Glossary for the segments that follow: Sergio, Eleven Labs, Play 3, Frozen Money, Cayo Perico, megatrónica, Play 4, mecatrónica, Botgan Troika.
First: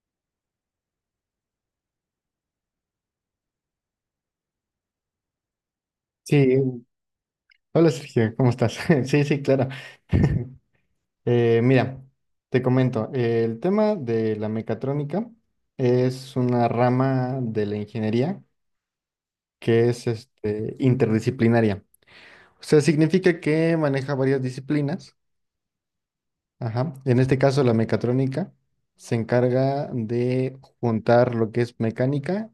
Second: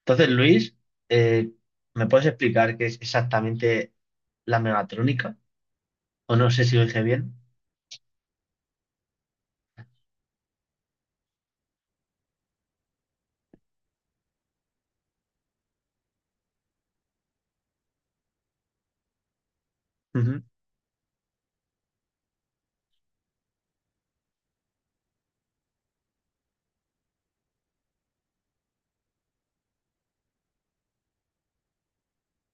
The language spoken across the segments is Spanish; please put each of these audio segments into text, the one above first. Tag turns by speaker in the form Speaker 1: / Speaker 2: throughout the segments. Speaker 1: Entonces, Luis, eh, ¿me puedes explicar qué es exactamente la megatrónica? O
Speaker 2: Sí,
Speaker 1: no sé si lo dije bien.
Speaker 2: hola Sergio, ¿cómo estás? Sí, sí, claro. Mira, te comento, el tema de la mecatrónica es una rama de la ingeniería que es
Speaker 1: Ujú.
Speaker 2: este, interdisciplinaria. O sea, significa que maneja varias disciplinas. Ajá. En este caso, la mecatrónica se encarga de juntar lo que es mecánica,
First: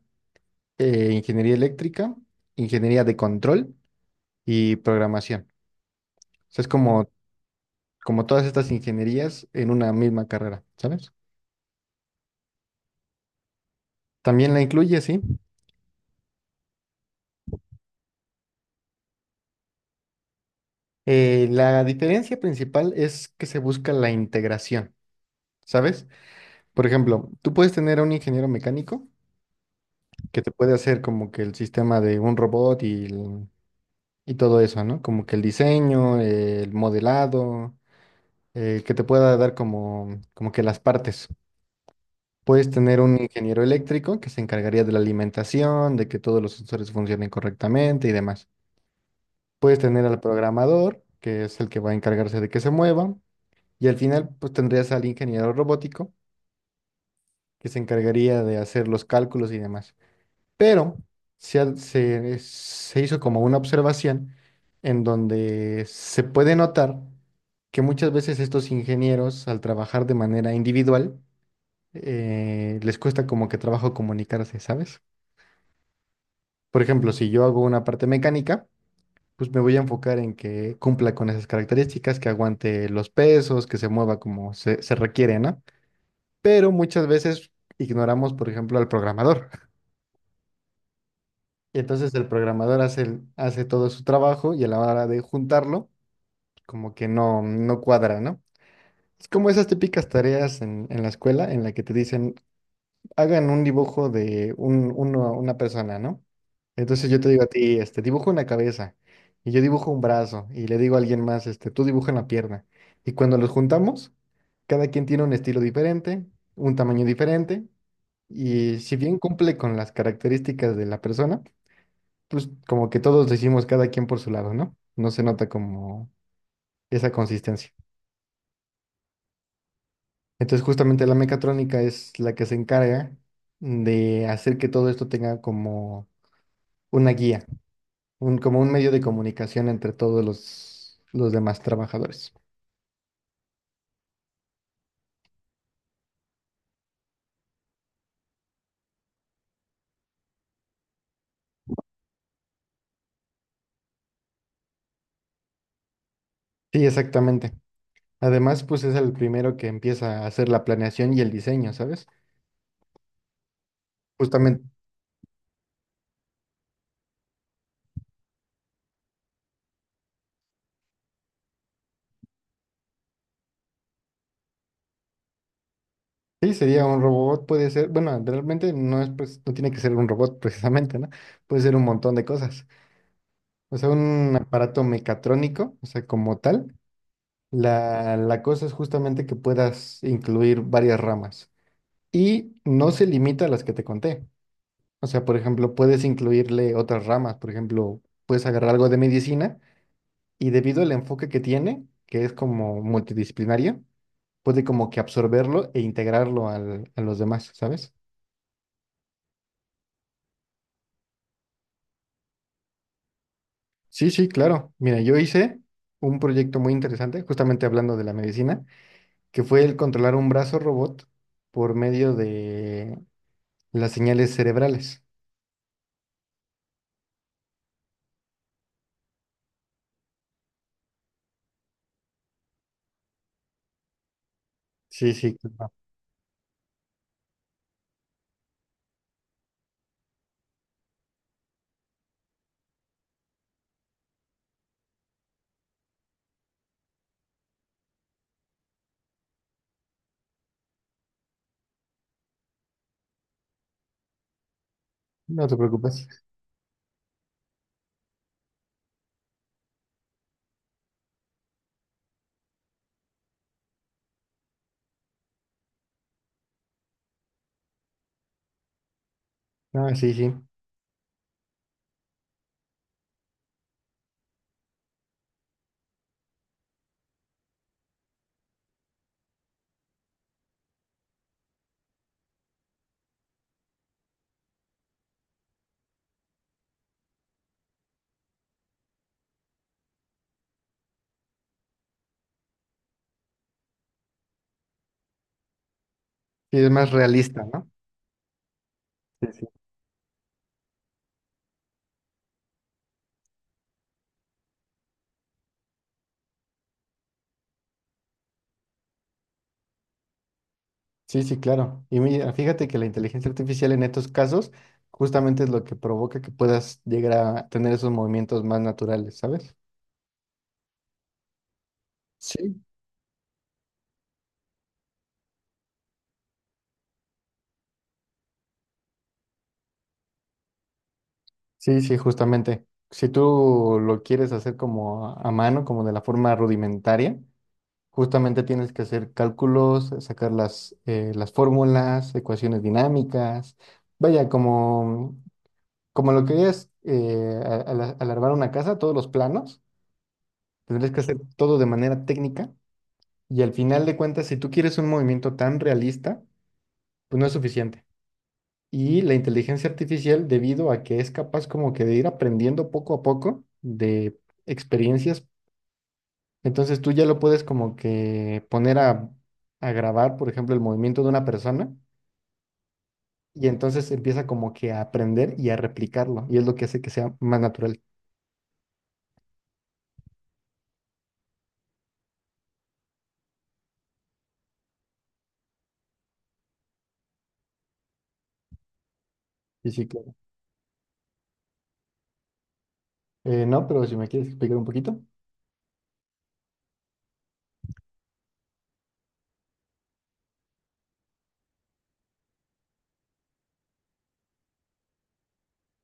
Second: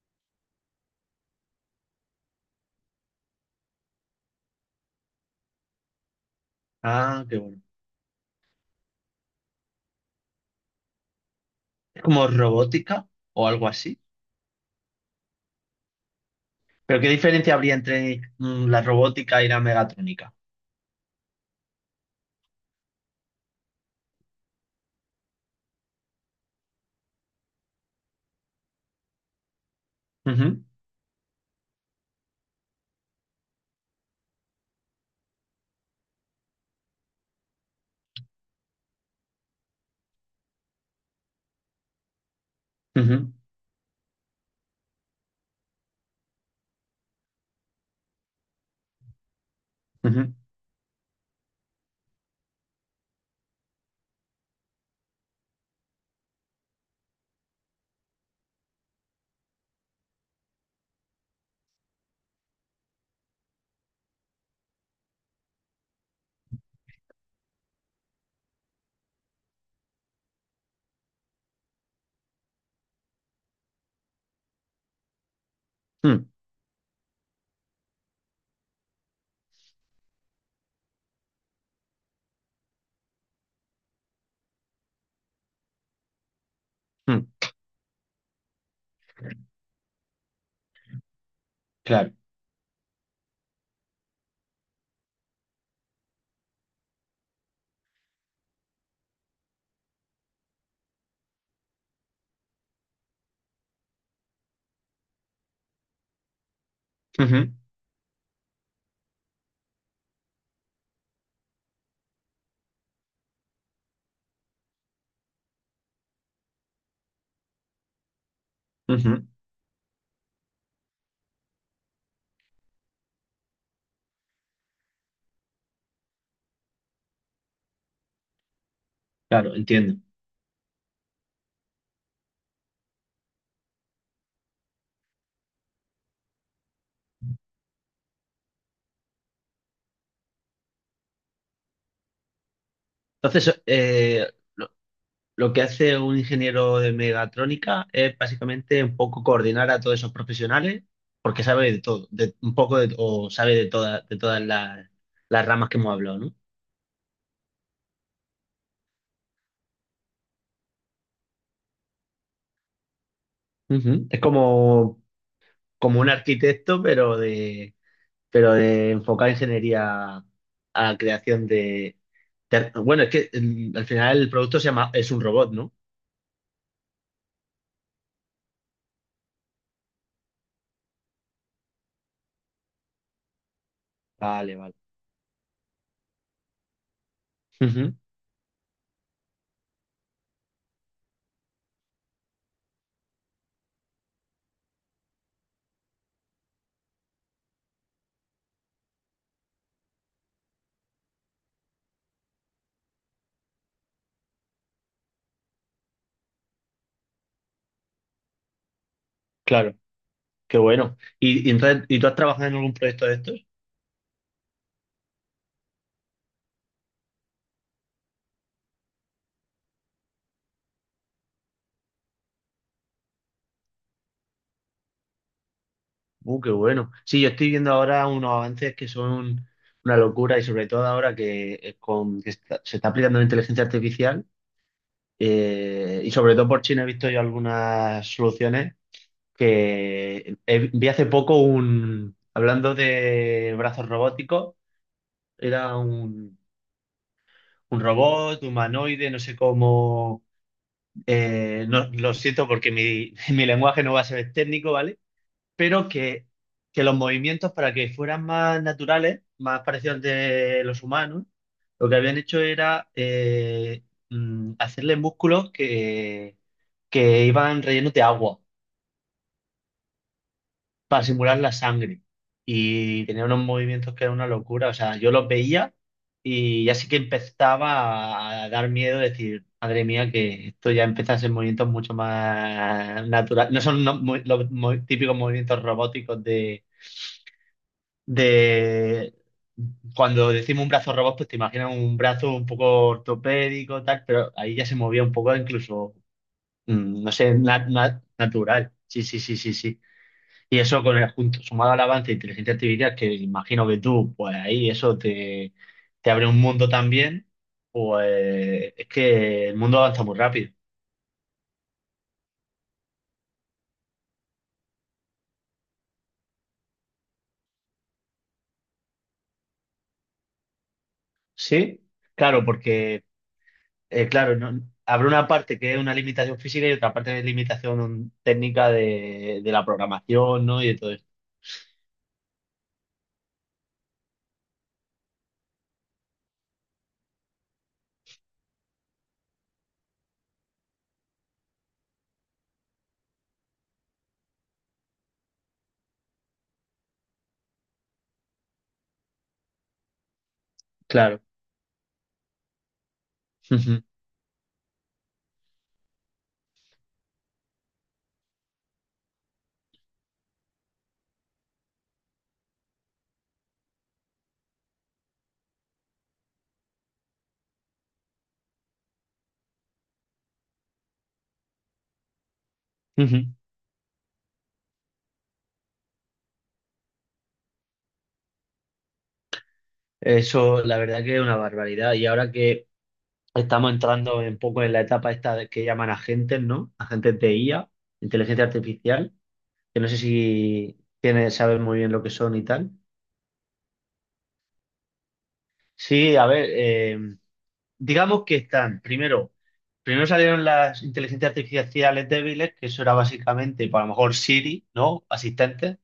Speaker 2: ingeniería eléctrica, ingeniería de control y programación. O sea, es como
Speaker 1: Ah, qué bueno.
Speaker 2: como todas estas ingenierías, en una misma carrera, ¿sabes?
Speaker 1: ¿Es como robótica o algo así?
Speaker 2: También la incluye, sí.
Speaker 1: ¿Pero qué diferencia habría entre la robótica y la megatrónica?
Speaker 2: La diferencia principal es que se busca la integración, ¿sabes? Por ejemplo, tú puedes tener a un ingeniero mecánico que te
Speaker 1: Ujú,
Speaker 2: puede hacer como que el sistema de un robot y, y todo eso, ¿no? Como que el diseño, el modelado, que te pueda dar como, como que las partes. Puedes tener un
Speaker 1: ujú,
Speaker 2: ingeniero eléctrico que se encargaría de la alimentación, de que todos los sensores funcionen correctamente y demás. Puedes tener al
Speaker 1: ujú,
Speaker 2: programador, que es el que va a encargarse de que se mueva, y al final pues tendrías al ingeniero robótico, que se encargaría de hacer los cálculos y demás. Pero se hizo como una observación en donde se puede notar que muchas veces estos ingenieros, al trabajar de manera individual, les cuesta como que trabajo comunicarse, ¿sabes?
Speaker 1: mm,
Speaker 2: Por ejemplo, si yo hago una parte mecánica, pues me voy a enfocar en que cumpla con esas características, que aguante los pesos, que se mueva como se requiere, ¿no? Pero muchas
Speaker 1: mm,
Speaker 2: veces ignoramos, por ejemplo, al programador. Y
Speaker 1: claro.
Speaker 2: entonces el programador hace, hace todo su trabajo y a la hora de juntarlo, como que no cuadra, ¿no? Es como esas típicas tareas en la escuela en la que te dicen, hagan un dibujo de una persona, ¿no? Entonces yo te digo a
Speaker 1: Ujú,
Speaker 2: ti, este, dibujo una cabeza y yo dibujo un brazo y le digo a alguien más, este, tú dibuja una pierna. Y cuando los juntamos, cada quien tiene un estilo diferente, un tamaño diferente y si bien
Speaker 1: ujú,
Speaker 2: cumple con las características de la persona, pues como que todos decimos cada quien por su lado, ¿no? No se nota como esa consistencia.
Speaker 1: claro, entiendo.
Speaker 2: Entonces justamente la mecatrónica es la que se encarga de hacer que todo esto tenga como una guía, un, como un medio de comunicación entre todos los demás trabajadores.
Speaker 1: Entonces, lo que hace un ingeniero de megatrónica es básicamente un poco coordinar a todos esos profesionales, porque sabe de todo, de, un poco de, o sabe de todas las ramas que hemos hablado, ¿no?
Speaker 2: Sí, exactamente. Además, pues es el primero que empieza a hacer la planeación y el diseño, ¿sabes?
Speaker 1: Ujú. Es
Speaker 2: Justamente,
Speaker 1: como, como un arquitecto, pero de enfocar ingeniería a creación de- Bueno, es que al final el producto se llama, es un robot, ¿no?
Speaker 2: sí, sería un robot, puede ser, bueno, realmente no es, pues, no tiene que ser un robot precisamente, ¿no? Puede ser un montón de cosas. O sea, un
Speaker 1: Vale, vale.
Speaker 2: aparato mecatrónico, o sea, como tal,
Speaker 1: Ujú,
Speaker 2: la cosa es justamente que puedas incluir varias ramas y no se limita a las que te conté. O sea, por ejemplo, puedes incluirle otras ramas, por ejemplo, puedes agarrar algo de medicina y debido al enfoque que tiene, que es como multidisciplinario, puede como que absorberlo e integrarlo a los demás, ¿sabes?
Speaker 1: claro, qué bueno. ¿Y entonces, ¿y tú has trabajado en algún proyecto de estos?
Speaker 2: Sí, sí, claro. Mira, yo hice un proyecto muy interesante, justamente hablando de la medicina, que fue el controlar un brazo robot por medio de las señales cerebrales.
Speaker 1: Qué bueno. Sí, yo estoy viendo ahora unos avances que son una locura y sobre todo ahora que, con, que está- se está aplicando la inteligencia artificial
Speaker 2: Sí, sí, claro.
Speaker 1: y sobre todo por China he visto yo algunas soluciones que he- vi hace poco un, hablando de brazos robóticos, era un robot humanoide, no sé cómo, no, lo siento porque mi, mi lenguaje no va a ser técnico, ¿vale?
Speaker 2: No te
Speaker 1: Pero
Speaker 2: preocupes.
Speaker 1: que los movimientos, para que fueran más naturales, más parecidos al de los humanos, lo que habían hecho era hacerle músculos que iban rellenos de agua
Speaker 2: Ah, sí, sí.
Speaker 1: para simular la sangre. Y tenía unos movimientos que era una locura. O sea, yo los veía y ya así que empezaba a dar miedo, decir, madre mía, que esto ya empieza a ser movimientos mucho más naturales. No son no- mo- los mo- típicos movimientos robóticos de cuando decimos un brazo robot, pues te imaginas un brazo un poco ortopédico, tal, pero ahí ya se movía un poco incluso,
Speaker 2: Sí, es más
Speaker 1: no sé,
Speaker 2: realista,
Speaker 1: na-
Speaker 2: ¿no?
Speaker 1: na- natural. Sí, sí,
Speaker 2: Sí,
Speaker 1: sí,
Speaker 2: sí.
Speaker 1: sí, sí. Y eso con el junto, sumado al avance de inteligencia artificial, que imagino que tú, pues ahí eso te, te abre un mundo también, pues es que el mundo avanza muy rápido.
Speaker 2: Sí, sí, claro. Y mira, fíjate que la inteligencia artificial en estos casos justamente es lo que provoca que puedas llegar a tener esos movimientos más naturales, ¿sabes?
Speaker 1: Sí, claro,
Speaker 2: Sí.
Speaker 1: porque claro, no- habrá una parte que es una limitación física y otra parte de limitación técnica de la programación, ¿no? Y de todo esto.
Speaker 2: Sí, sí, justamente. Si tú lo quieres hacer como a mano, como de la forma rudimentaria, justamente tienes que hacer cálculos, sacar las fórmulas, ecuaciones dinámicas, vaya, como lo que es alargar una casa, todos los planos, tendrías que hacer
Speaker 1: Claro.
Speaker 2: todo de manera técnica. Y al
Speaker 1: Ujú,
Speaker 2: final de cuentas, si tú quieres un movimiento tan realista, pues no es suficiente. Y la inteligencia artificial, debido a que es capaz como que de ir aprendiendo poco a poco de experiencias, entonces tú ya lo puedes como que poner a grabar, por ejemplo, el movimiento de una persona
Speaker 1: ujú.
Speaker 2: y entonces empieza como que a aprender y a replicarlo. Y es lo que hace que sea más natural.
Speaker 1: Eso, la verdad que es una barbaridad. Y ahora que estamos entrando un poco en la etapa esta de- que llaman agentes, ¿no? Agentes de IA, inteligencia artificial,
Speaker 2: Y
Speaker 1: que
Speaker 2: sí,
Speaker 1: no sé
Speaker 2: claro.
Speaker 1: si tienes, sabes muy bien lo que son y tal.
Speaker 2: No, pero si me quieres explicar un poquito.
Speaker 1: Sí, a ver, digamos que están, primero, primero salieron las inteligencias artificiales débiles, que eso era básicamente, pues, a lo mejor Siri, ¿no? Asistentes,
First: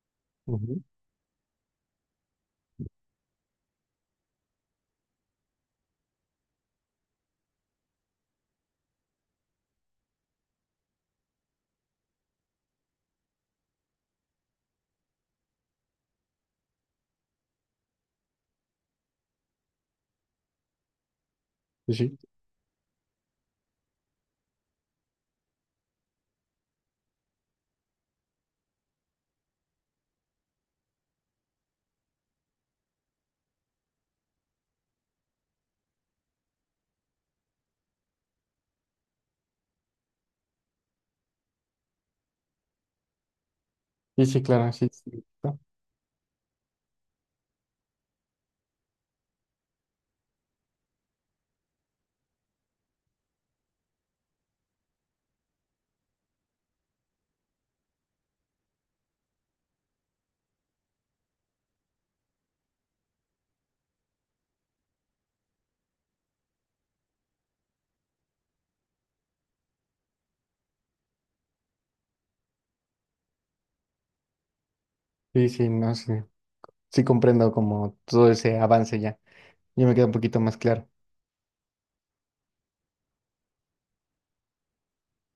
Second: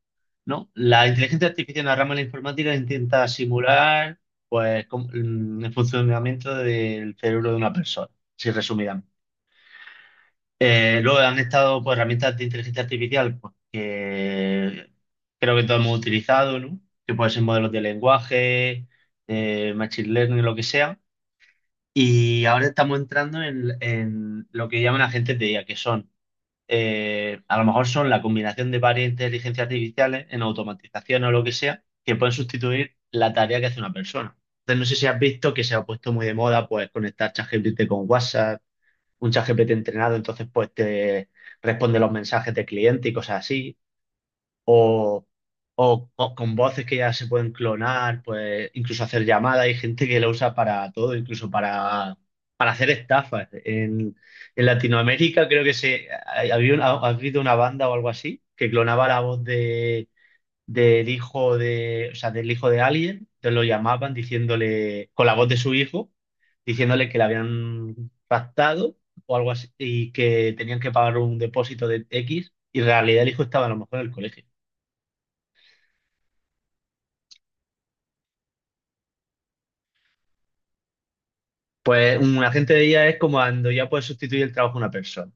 Speaker 1: ¿no?
Speaker 2: Ujú.
Speaker 1: La inteligencia artificial en la rama de la informática intenta simular, pues, com- el funcionamiento del cerebro de una persona, si resumidamente. Luego han estado, pues, herramientas de inteligencia artificial, pues, que creo que todos hemos utilizado, ¿no? Que pueden ser modelos de lenguaje, machine learning, lo que sea,
Speaker 2: Sí, sí.
Speaker 1: y ahora estamos entrando en lo que llaman agentes de IA, que son, a lo mejor son la combinación de varias inteligencias artificiales en automatización o lo que sea, que pueden sustituir la tarea que hace una persona. Entonces, no sé si has visto que se ha puesto muy de moda, pues, conectar ChatGPT con WhatsApp, un ChatGPT entrenado, entonces, pues, te responde los mensajes de cliente y cosas así,
Speaker 2: Sí, sí, claro, sí. Sí,
Speaker 1: o, o co- con voces que ya se pueden clonar, pues incluso hacer llamadas. Hay gente que lo usa para todo, incluso para hacer estafas. En Latinoamérica creo que se ha- había una- ha habido una banda o algo así que clonaba la voz de, del hijo de, o sea, del hijo de alguien, entonces lo llamaban diciéndole, con la voz de su hijo, diciéndole que le habían raptado o algo así y que tenían que pagar un depósito de X y en realidad el hijo estaba a lo mejor en el colegio.
Speaker 2: sí, sí, no, sí. Sí, comprendo como todo ese avance ya. Yo me queda un poquito más claro.
Speaker 1: Pues un agente de IA es como cuando ya puedes sustituir el trabajo de una persona.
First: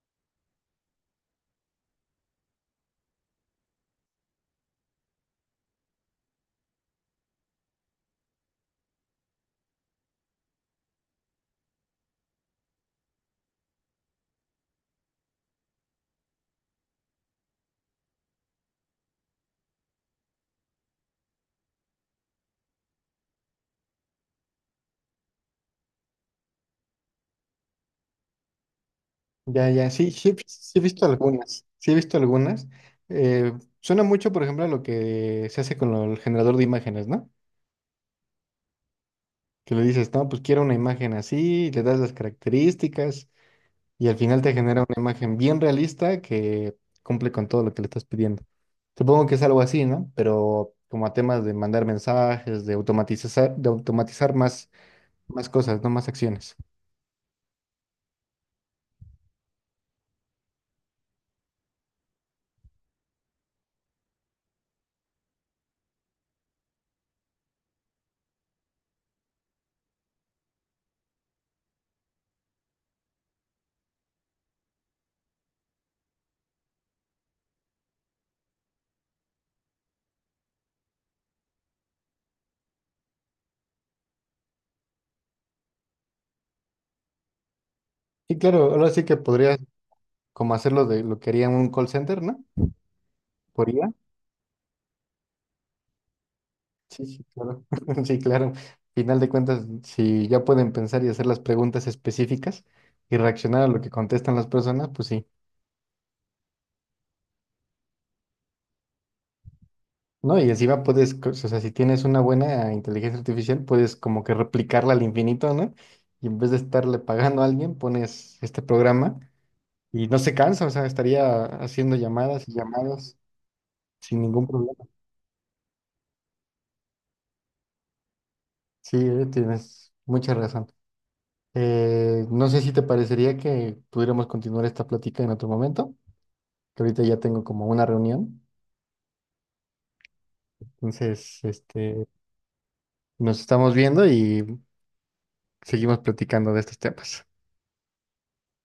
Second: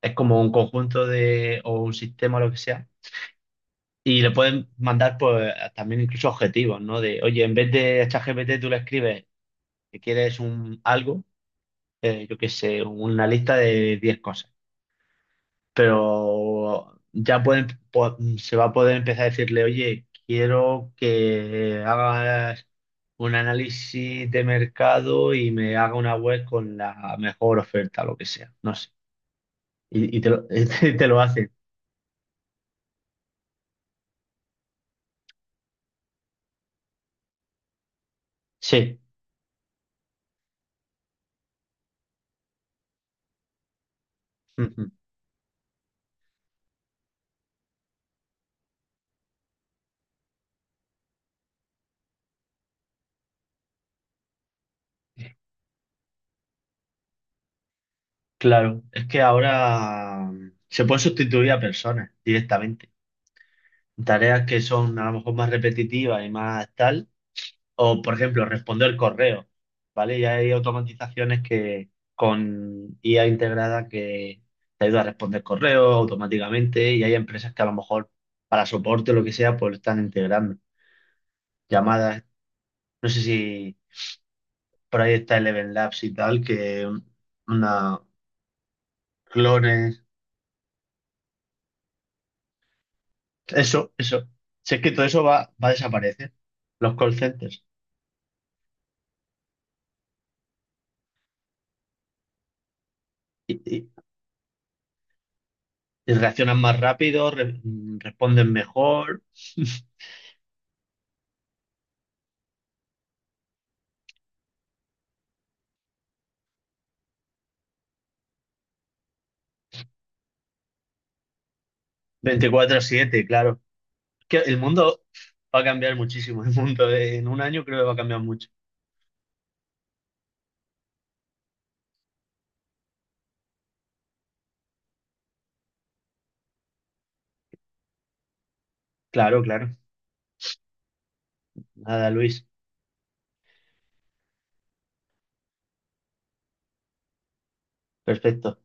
Speaker 1: Es como un conjunto de, o un sistema, lo que sea. Y le pueden mandar pues también incluso objetivos, ¿no? De, oye, en vez de ChatGPT tú le escribes que quieres un algo, yo qué sé, una lista de 10 cosas. Pero ya pueden, po- se va a poder empezar a decirle, oye, quiero que hagas un análisis de mercado y me haga una web con la mejor oferta, lo que sea. No sé.
Speaker 2: Ya, ya, sí,
Speaker 1: Y, y
Speaker 2: sí,
Speaker 1: te lo,
Speaker 2: sí
Speaker 1: y te lo hacen.
Speaker 2: sí he visto algunas. Eh, suena mucho, por ejemplo, a lo que se hace con el generador de imágenes, ¿no?
Speaker 1: Sí,
Speaker 2: Que le dices, no, pues quiero una imagen así, le das las características y al final te genera
Speaker 1: ujú,
Speaker 2: una imagen bien realista que cumple con todo lo que le estás pidiendo. Supongo que es algo así, ¿no? Pero como a temas de mandar mensajes, de automatizar, más cosas, ¿no? Más acciones.
Speaker 1: claro. Es que ahora se pueden sustituir a personas directamente. Tareas que son a lo mejor más repetitivas y más tal, o por ejemplo, responder correo, ¿vale? Ya hay automatizaciones que con IA integrada que te ayuda a responder correo automáticamente y hay empresas que a lo mejor para soporte o lo que sea, pues lo están integrando. Llamadas, no sé si por ahí está Eleven Labs y tal, que una,
Speaker 2: Y claro, ahora sí que podrías
Speaker 1: clones.
Speaker 2: como hacerlo de lo que haría en un call center, ¿no? ¿Por IA?
Speaker 1: Eso, eso. Si es que todo eso va, va a desaparecer. Los
Speaker 2: Sí,
Speaker 1: call
Speaker 2: sí,
Speaker 1: centers.
Speaker 2: claro. Sí, claro. Final de cuentas, si ya pueden pensar y hacer las preguntas específicas y reaccionar
Speaker 1: Y,
Speaker 2: a lo que
Speaker 1: y-
Speaker 2: contestan las personas, pues sí.
Speaker 1: y reaccionan más rápido, re- responden mejor.
Speaker 2: No, y encima puedes, o sea, si tienes una buena inteligencia artificial, puedes como que replicarla al infinito, ¿no? Y en vez de estarle pagando a alguien, pones este programa y no se cansa, o sea, estaría haciendo llamadas y
Speaker 1: veinticuatro
Speaker 2: llamadas
Speaker 1: siete claro.
Speaker 2: sin
Speaker 1: Que
Speaker 2: ningún
Speaker 1: el
Speaker 2: problema.
Speaker 1: mundo va a cambiar muchísimo. El mundo de- en un año creo que va a cambiar mucho.
Speaker 2: Sí, tienes mucha razón. No sé si te parecería que pudiéramos continuar esta plática en otro momento, que ahorita ya tengo como una reunión.
Speaker 1: Claro, claro.
Speaker 2: Entonces, este,
Speaker 1: Nada, Luis.
Speaker 2: nos estamos viendo y seguimos platicando de estos temas.
Speaker 1: Perfecto.